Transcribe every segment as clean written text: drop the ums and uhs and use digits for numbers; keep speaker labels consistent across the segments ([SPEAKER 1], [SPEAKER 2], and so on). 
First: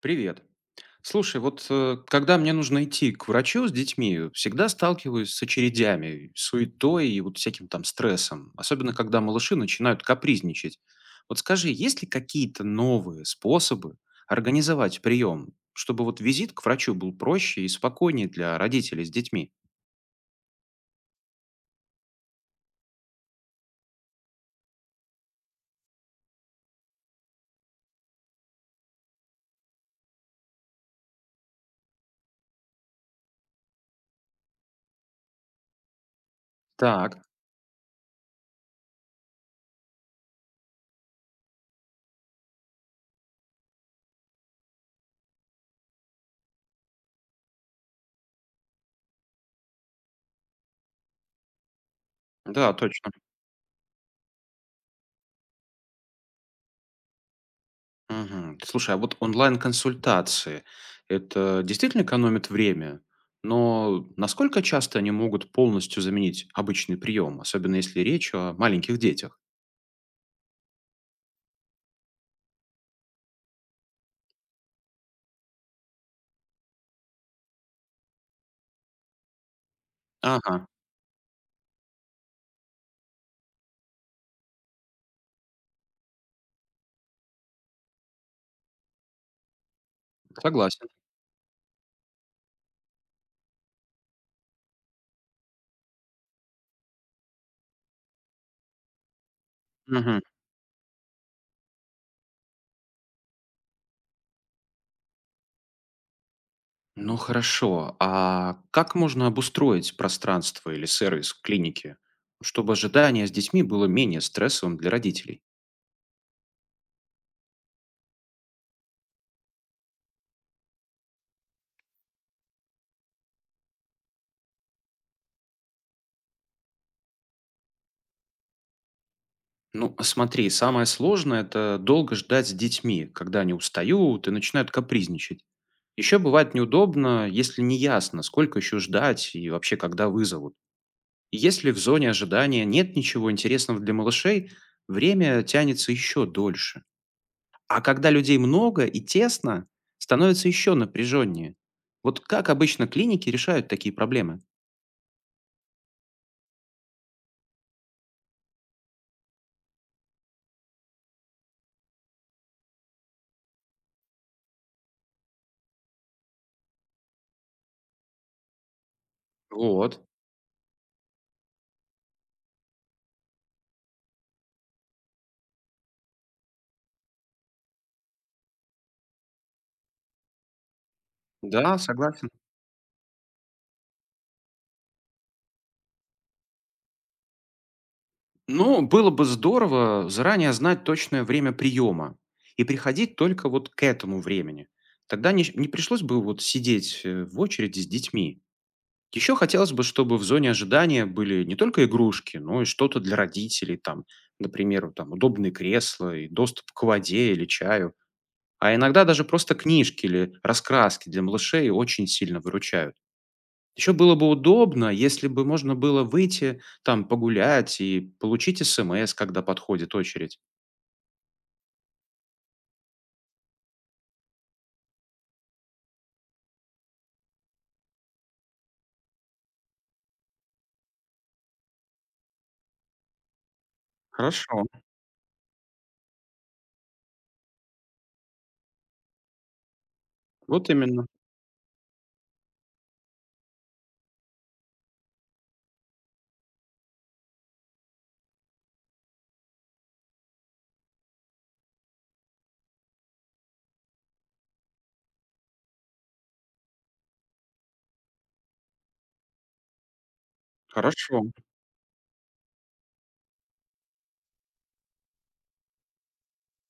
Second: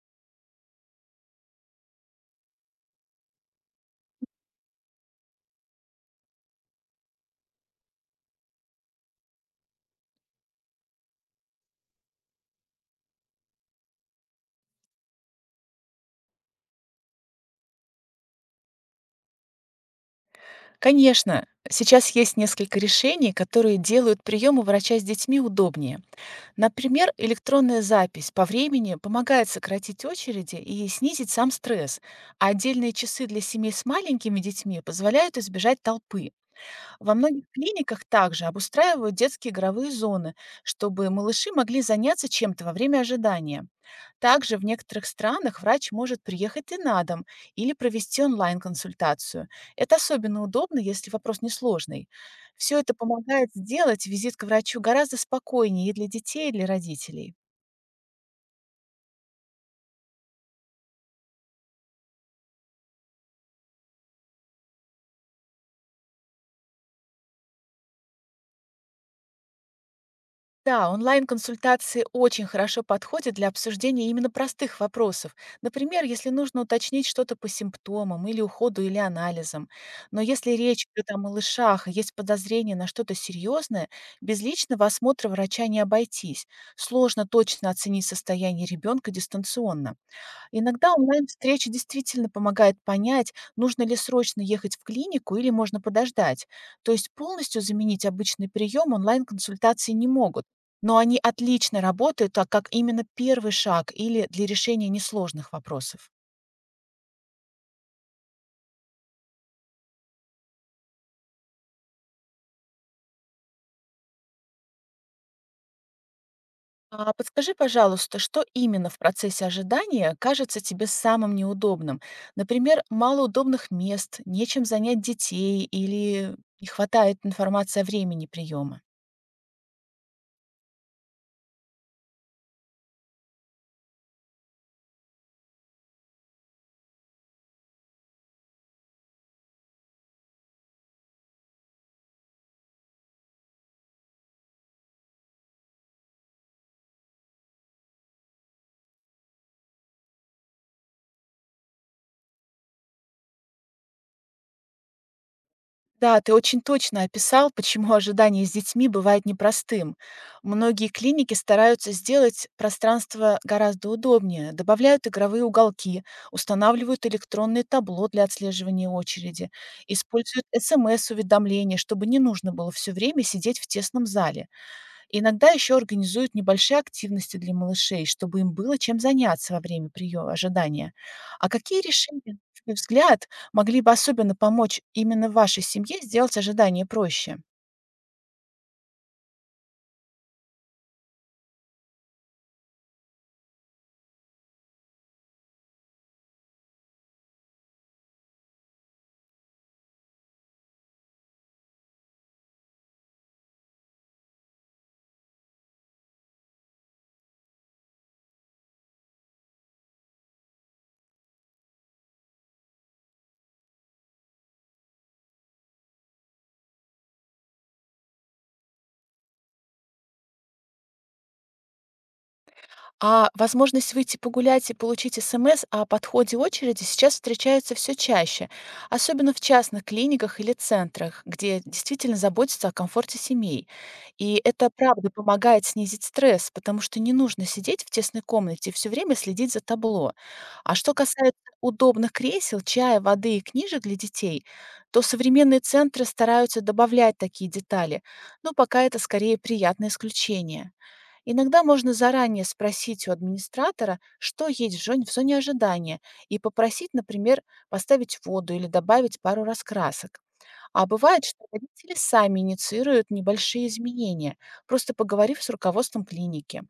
[SPEAKER 1] Привет. Слушай, когда мне нужно идти к врачу с детьми, всегда сталкиваюсь с очередями, суетой и вот всяким там стрессом, особенно когда малыши начинают капризничать. Вот скажи, есть ли какие-то новые способы организовать прием, чтобы вот визит к врачу был проще и спокойнее для родителей с детьми?
[SPEAKER 2] Конечно, сейчас есть несколько решений, которые делают приемы врача с детьми удобнее. Например, электронная запись по времени помогает сократить очереди и снизить сам стресс, а отдельные часы для семей с маленькими детьми позволяют избежать толпы. Во
[SPEAKER 1] Так,
[SPEAKER 2] многих клиниках также обустраивают детские игровые зоны, чтобы малыши могли заняться чем-то во время ожидания. Также в некоторых странах врач может приехать и на дом или провести онлайн-консультацию. Это особенно удобно, если вопрос несложный.
[SPEAKER 1] да,
[SPEAKER 2] Все это
[SPEAKER 1] точно.
[SPEAKER 2] помогает сделать визит к врачу гораздо спокойнее и для детей, и для родителей.
[SPEAKER 1] Мгм. Слушай, а вот онлайн-консультации- это действительно экономит время? Но насколько часто они могут полностью заменить обычный прием, особенно если речь о маленьких детях?
[SPEAKER 2] Да, онлайн-консультации очень хорошо подходят для обсуждения именно простых вопросов. Например, если нужно уточнить что-то по симптомам или уходу или анализам. Но если
[SPEAKER 1] Ага,
[SPEAKER 2] речь идет о малышах и есть подозрение на что-то серьезное, без личного осмотра врача не обойтись. Сложно точно оценить состояние ребенка дистанционно.
[SPEAKER 1] согласен.
[SPEAKER 2] Иногда онлайн-встреча действительно помогает понять, нужно ли срочно ехать в клинику или можно подождать. То есть полностью заменить обычный прием онлайн-консультации не
[SPEAKER 1] Мгм.
[SPEAKER 2] могут, но они отлично работают, так как именно первый шаг или для решения несложных вопросов.
[SPEAKER 1] Ну хорошо, а как можно обустроить пространство или сервис клиники, чтобы ожидание с детьми было менее стрессовым для родителей?
[SPEAKER 2] А подскажи, пожалуйста, что именно в процессе ожидания кажется тебе самым неудобным? Например, мало удобных мест, нечем занять детей или не хватает информации о времени приема?
[SPEAKER 1] Ну, смотри, самое сложное – это долго ждать с детьми, когда они устают и начинают капризничать. Еще бывает неудобно, если неясно, сколько еще ждать и вообще когда вызовут. И если в зоне ожидания нет ничего интересного для малышей, время тянется еще дольше. А когда людей много и тесно, становится еще напряженнее. Вот как обычно клиники решают такие проблемы?
[SPEAKER 2] Да, ты очень точно описал, почему ожидание с детьми бывает непростым. Многие клиники стараются сделать пространство гораздо удобнее, добавляют игровые уголки, устанавливают электронное табло для отслеживания очереди,
[SPEAKER 1] Вот.
[SPEAKER 2] используют смс-уведомления, чтобы не нужно было все время сидеть в тесном зале. Иногда еще организуют небольшие активности для малышей, чтобы им было чем заняться во время приема ожидания. А
[SPEAKER 1] Да,
[SPEAKER 2] какие
[SPEAKER 1] согласен.
[SPEAKER 2] решения, на твой взгляд, могли бы особенно помочь именно вашей семье сделать ожидание проще?
[SPEAKER 1] Ну, было бы здорово заранее знать точное время приема и приходить только вот к этому времени. Тогда не пришлось бы вот сидеть в очереди с детьми. Еще хотелось бы, чтобы в зоне ожидания были не только игрушки, но и что-то для родителей, там, например, вот там, удобные кресла и доступ к воде или чаю. А иногда даже просто книжки или раскраски для малышей очень сильно выручают. Еще было бы удобно, если бы можно было выйти, там, погулять и получить СМС, когда подходит очередь.
[SPEAKER 2] А возможность выйти погулять и получить СМС о подходе очереди сейчас встречается все чаще, особенно в частных клиниках или центрах, где действительно заботятся о комфорте семей. И
[SPEAKER 1] Хорошо.
[SPEAKER 2] это правда помогает снизить стресс, потому что не нужно сидеть в тесной комнате и все время следить за табло.
[SPEAKER 1] Вот
[SPEAKER 2] А что
[SPEAKER 1] именно.
[SPEAKER 2] касается удобных кресел, чая, воды и книжек для детей, то современные центры стараются добавлять такие детали, но пока это скорее приятное исключение. Иногда можно заранее спросить у администратора, что есть в зоне ожидания, и попросить, например, поставить воду или добавить пару раскрасок. А
[SPEAKER 1] Хорошо.
[SPEAKER 2] бывает, что родители сами инициируют небольшие изменения, просто поговорив с руководством клиники.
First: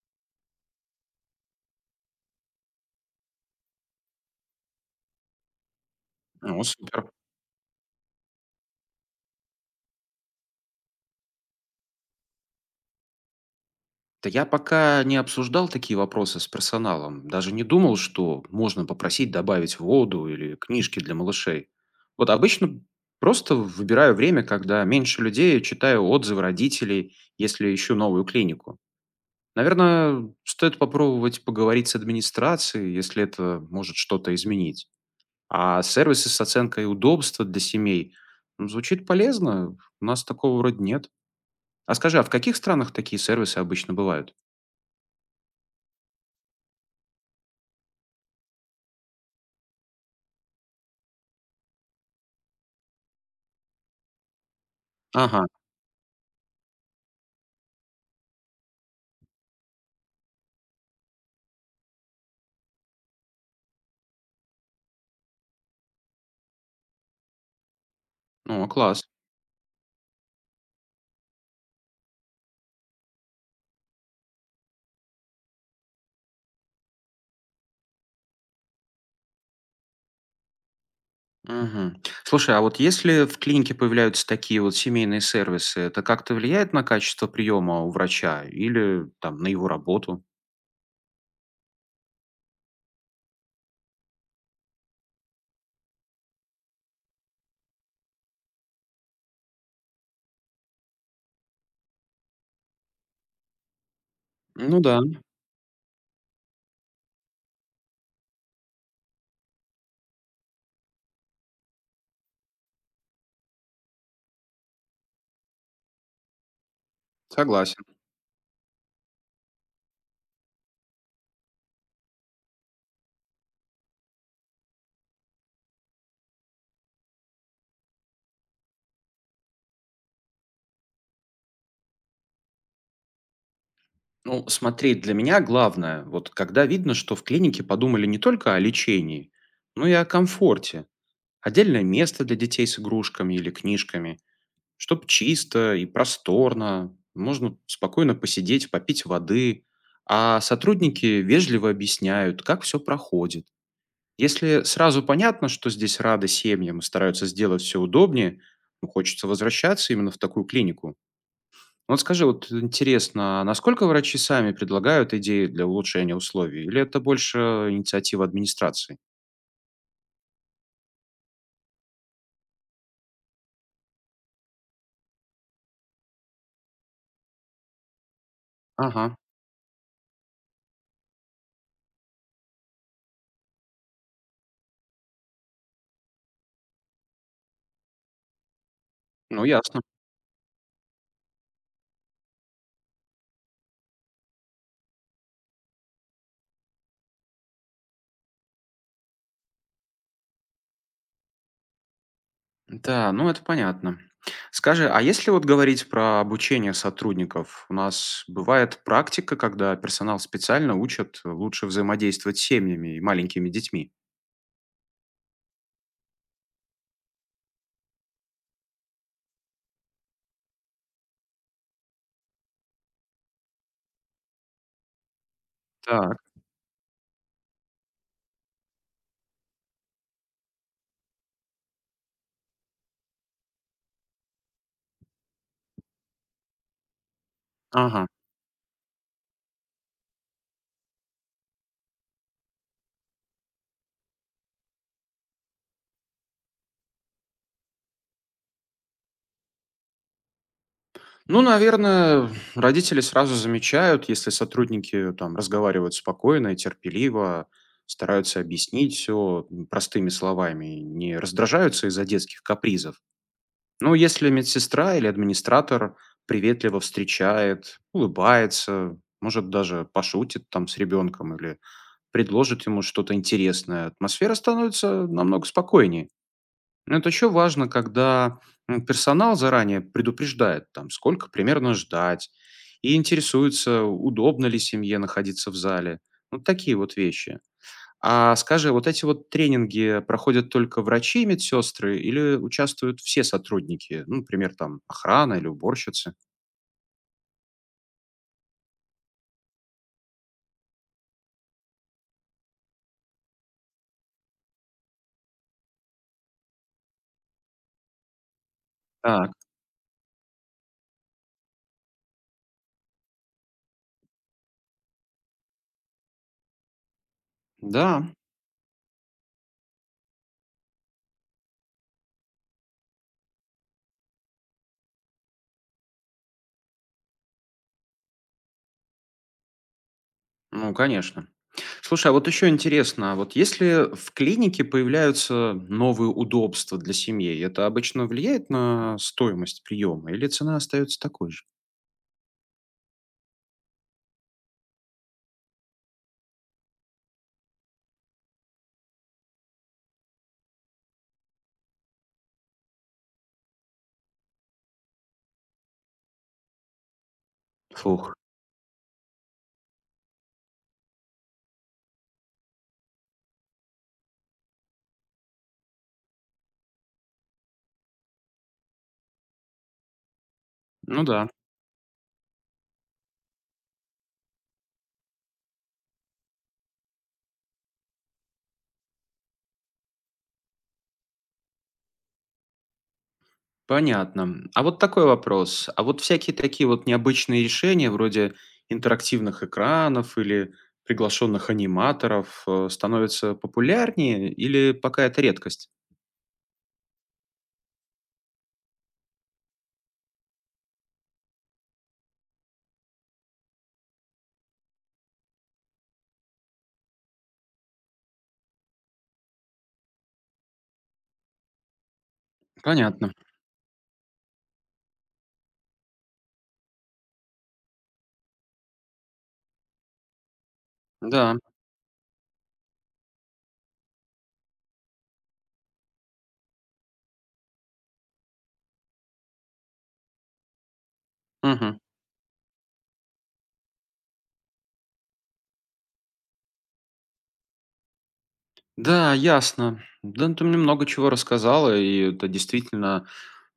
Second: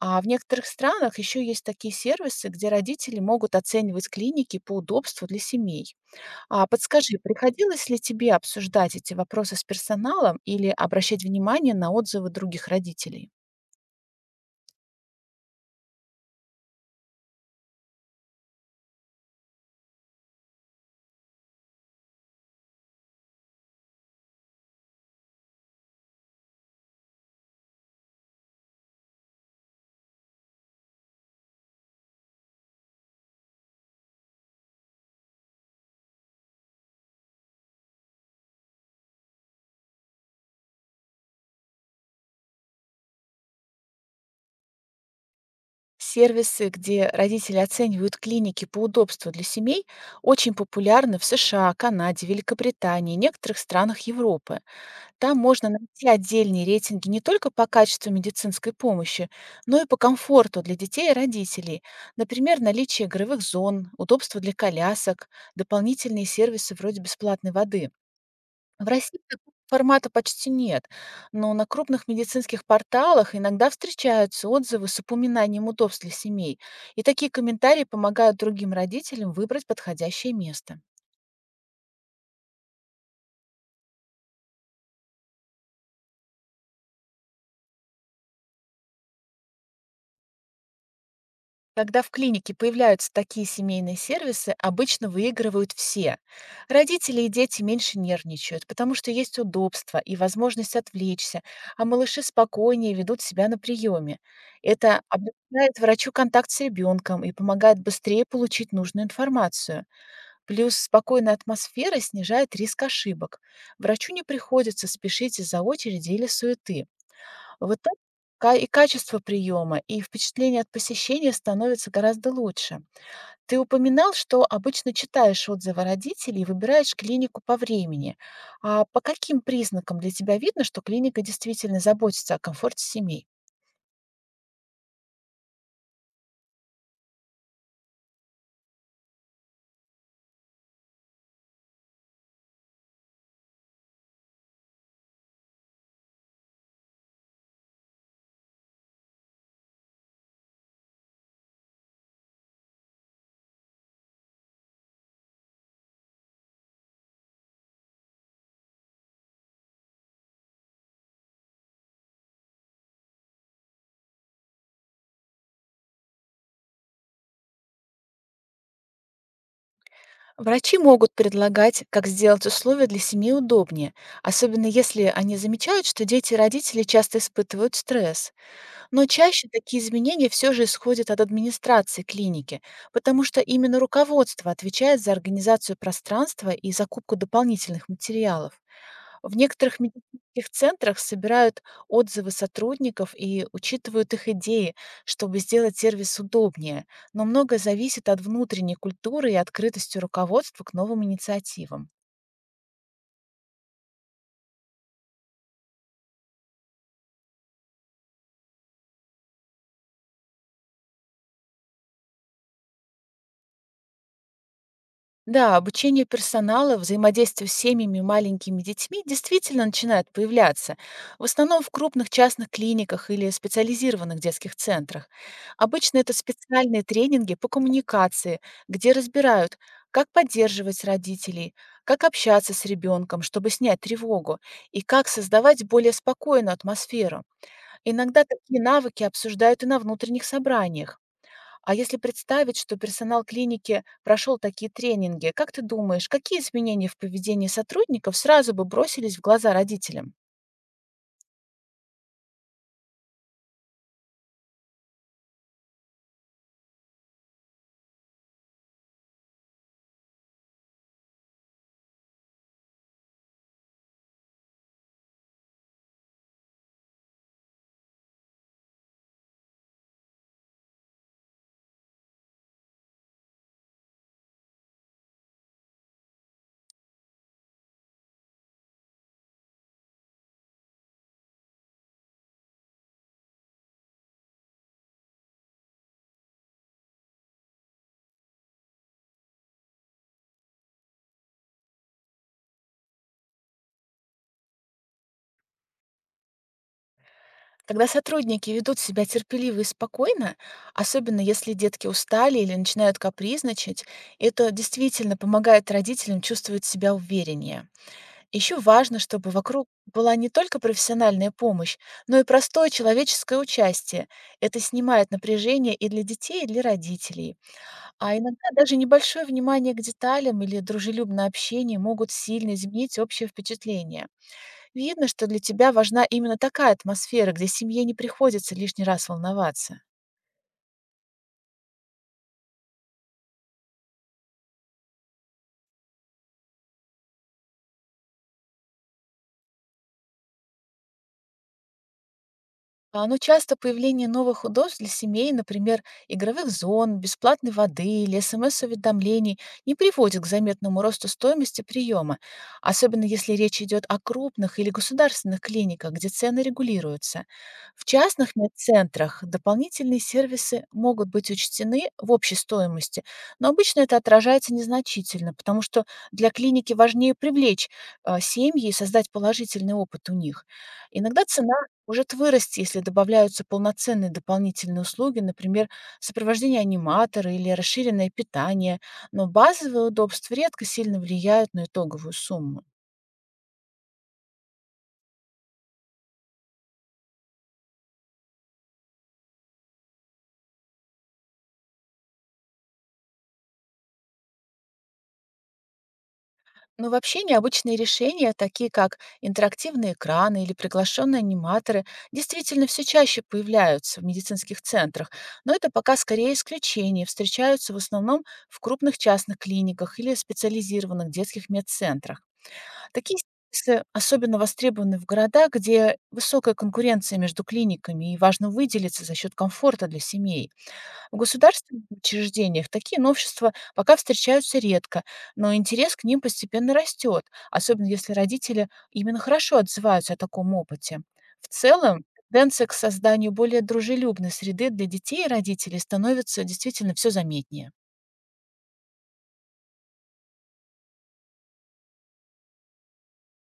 [SPEAKER 2] А в некоторых странах еще есть такие сервисы, где родители могут оценивать клиники по удобству для семей.
[SPEAKER 1] Ну,
[SPEAKER 2] А
[SPEAKER 1] супер.
[SPEAKER 2] подскажи, приходилось ли тебе обсуждать эти вопросы с персоналом или обращать внимание на отзывы других родителей?
[SPEAKER 1] Да я пока не обсуждал такие вопросы с персоналом, даже не думал, что можно попросить добавить воду или книжки для малышей. Вот обычно просто выбираю время, когда меньше людей, читаю отзывы родителей, если ищу новую клинику. Наверное, стоит попробовать поговорить с администрацией, если это может что-то изменить. А сервисы с оценкой удобства для семей, ну, звучит полезно, у нас такого вроде нет. А скажи, а в каких странах такие сервисы обычно бывают?
[SPEAKER 2] Сервисы, где родители оценивают клиники по удобству для семей, очень популярны в США, Канаде, Великобритании и некоторых странах Европы. Там
[SPEAKER 1] Ага.
[SPEAKER 2] можно найти отдельные рейтинги не только по качеству медицинской помощи, но и по комфорту для детей и родителей. Например, наличие игровых зон, удобство для колясок, дополнительные сервисы вроде бесплатной воды.
[SPEAKER 1] О,
[SPEAKER 2] В
[SPEAKER 1] класс.
[SPEAKER 2] России такого формата почти нет, но на крупных медицинских порталах иногда встречаются отзывы с упоминанием удобств для семей, и такие комментарии помогают другим родителям выбрать подходящее место.
[SPEAKER 1] Мгм. Слушай, а вот если в клинике появляются такие вот семейные сервисы, это как-то влияет на качество приема у врача или там на его работу?
[SPEAKER 2] Когда в клинике появляются такие семейные сервисы, обычно выигрывают все. Родители и дети меньше нервничают, потому что есть удобство и возможность отвлечься, а малыши спокойнее ведут себя на приеме.
[SPEAKER 1] Ну да,
[SPEAKER 2] Это облегчает врачу контакт с ребенком и помогает быстрее получить нужную информацию. Плюс спокойная атмосфера снижает риск ошибок. Врачу не приходится спешить из-за очереди или суеты. Вот
[SPEAKER 1] согласен.
[SPEAKER 2] так ка и качество приема, и впечатление от посещения становится гораздо лучше. Ты упоминал, что обычно читаешь отзывы родителей и выбираешь клинику по времени. А по каким признакам для тебя видно, что клиника действительно заботится о комфорте семей?
[SPEAKER 1] Ну, смотри, для меня главное, вот когда видно, что в клинике подумали не только о лечении, но и о комфорте. Отдельное место для детей с игрушками или книжками. Чтоб чисто и просторно, можно спокойно посидеть, попить воды, а сотрудники вежливо объясняют, как все проходит. Если сразу понятно, что здесь рады семьям и стараются сделать все удобнее, ну, хочется возвращаться именно в такую клинику. Вот скажи, вот интересно, а насколько врачи сами предлагают идеи для улучшения условий, или это больше инициатива администрации?
[SPEAKER 2] Врачи могут предлагать, как сделать условия для семьи удобнее, особенно если они замечают, что дети и родители часто испытывают стресс. Но
[SPEAKER 1] Ага,
[SPEAKER 2] чаще такие изменения все же исходят от администрации клиники, потому что именно руководство отвечает за организацию пространства и закупку дополнительных материалов. В
[SPEAKER 1] ну
[SPEAKER 2] некоторых
[SPEAKER 1] ясно.
[SPEAKER 2] медицинских центрах собирают отзывы сотрудников и учитывают их идеи, чтобы сделать сервис удобнее, но многое зависит от внутренней культуры и открытости руководства к новым инициативам.
[SPEAKER 1] Да, ну это понятно. Скажи, а если вот говорить про обучение сотрудников, у нас бывает практика, когда персонал специально учат лучше взаимодействовать с семьями и маленькими детьми.
[SPEAKER 2] Да, обучение персонала, взаимодействие с семьями и маленькими детьми действительно начинает появляться, в основном в крупных частных клиниках или специализированных детских центрах. Обычно это
[SPEAKER 1] Так,
[SPEAKER 2] специальные тренинги по коммуникации, где разбирают, как поддерживать родителей, как общаться с ребенком, чтобы снять тревогу, и как создавать более спокойную атмосферу.
[SPEAKER 1] ага.
[SPEAKER 2] Иногда такие навыки обсуждают и на внутренних собраниях. А если представить, что персонал клиники прошел такие тренинги, как ты думаешь, какие изменения в поведении сотрудников сразу бы бросились в глаза родителям?
[SPEAKER 1] Ну, наверное, родители сразу замечают, если сотрудники там разговаривают спокойно и терпеливо, стараются объяснить все простыми словами, не раздражаются из-за детских капризов. Ну, если медсестра или администратор приветливо встречает, улыбается, может, даже пошутит там с ребенком или предложит ему что-то интересное, атмосфера становится намного спокойнее. Но это еще важно, когда персонал заранее предупреждает, там, сколько примерно ждать, и интересуется, удобно ли семье находиться в зале. Вот такие вот вещи. А скажи, вот эти вот тренинги проходят только врачи и медсестры или участвуют все сотрудники? Ну, например, там охрана или уборщицы?
[SPEAKER 2] Когда сотрудники ведут себя терпеливо и спокойно, особенно если детки устали или начинают капризничать, это действительно помогает родителям чувствовать себя увереннее. Еще важно, чтобы
[SPEAKER 1] Так,
[SPEAKER 2] вокруг была не только профессиональная помощь, но и простое человеческое участие. Это снимает напряжение и для детей, и для родителей.
[SPEAKER 1] да,
[SPEAKER 2] А иногда даже небольшое внимание к деталям или дружелюбное общение могут сильно изменить общее впечатление. Видно, что для тебя важна именно такая атмосфера, где семье не приходится лишний раз волноваться.
[SPEAKER 1] ну, конечно. Слушай, а вот еще интересно, а вот если в клинике появляются новые удобства для семьи, это обычно влияет на стоимость приема или цена остается такой же?
[SPEAKER 2] Но часто появление новых удобств для семей, например, игровых зон, бесплатной воды или СМС-уведомлений, не приводит к заметному росту стоимости приема, особенно если речь идет о крупных или государственных клиниках, где цены регулируются. В
[SPEAKER 1] Фух,
[SPEAKER 2] частных медцентрах дополнительные сервисы могут быть учтены в общей стоимости, но обычно это отражается незначительно, потому что для клиники важнее привлечь семьи и создать положительный опыт у них.
[SPEAKER 1] ну
[SPEAKER 2] Иногда
[SPEAKER 1] да.
[SPEAKER 2] цена может вырасти, если добавляются полноценные дополнительные услуги, например, сопровождение аниматора или расширенное питание, но базовые удобства редко сильно влияют на итоговую сумму.
[SPEAKER 1] Понятно. А вот такой вопрос. А вот всякие такие вот необычные решения, вроде интерактивных экранов или приглашенных аниматоров, становятся популярнее или пока это редкость?
[SPEAKER 2] Но вообще необычные решения, такие как интерактивные экраны или приглашенные аниматоры, действительно все чаще появляются в медицинских центрах, но это пока скорее исключение, встречаются в основном в крупных частных клиниках или специализированных детских медцентрах.
[SPEAKER 1] Понятно.
[SPEAKER 2] Такие сервисы особенно востребованы в городах, где высокая конкуренция между клиниками и важно выделиться за счет комфорта для семей. В
[SPEAKER 1] Да.
[SPEAKER 2] государственных учреждениях такие новшества пока встречаются редко, но интерес к ним постепенно растет, особенно если родители именно хорошо отзываются о таком опыте. В
[SPEAKER 1] Мгм.
[SPEAKER 2] целом, тенденция к созданию более дружелюбной среды для детей и родителей становится действительно все заметнее.
[SPEAKER 1] Да, ясно. Да, ты мне много чего рассказала, и это действительно.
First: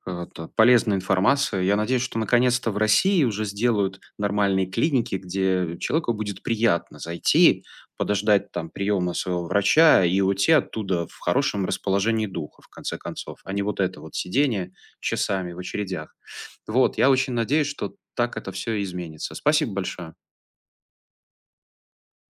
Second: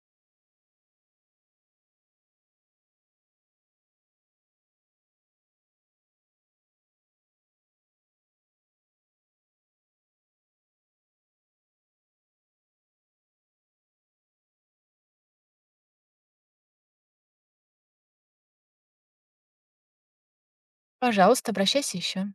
[SPEAKER 1] Это полезная информация. Я надеюсь, что наконец-то в России уже сделают нормальные клиники, где человеку будет приятно зайти, подождать там приема своего врача и уйти оттуда в хорошем расположении духа, в конце концов, а не вот это вот сидение часами в очередях. Вот, я очень надеюсь, что так это все изменится. Спасибо большое.
[SPEAKER 2] Пожалуйста, обращайся еще.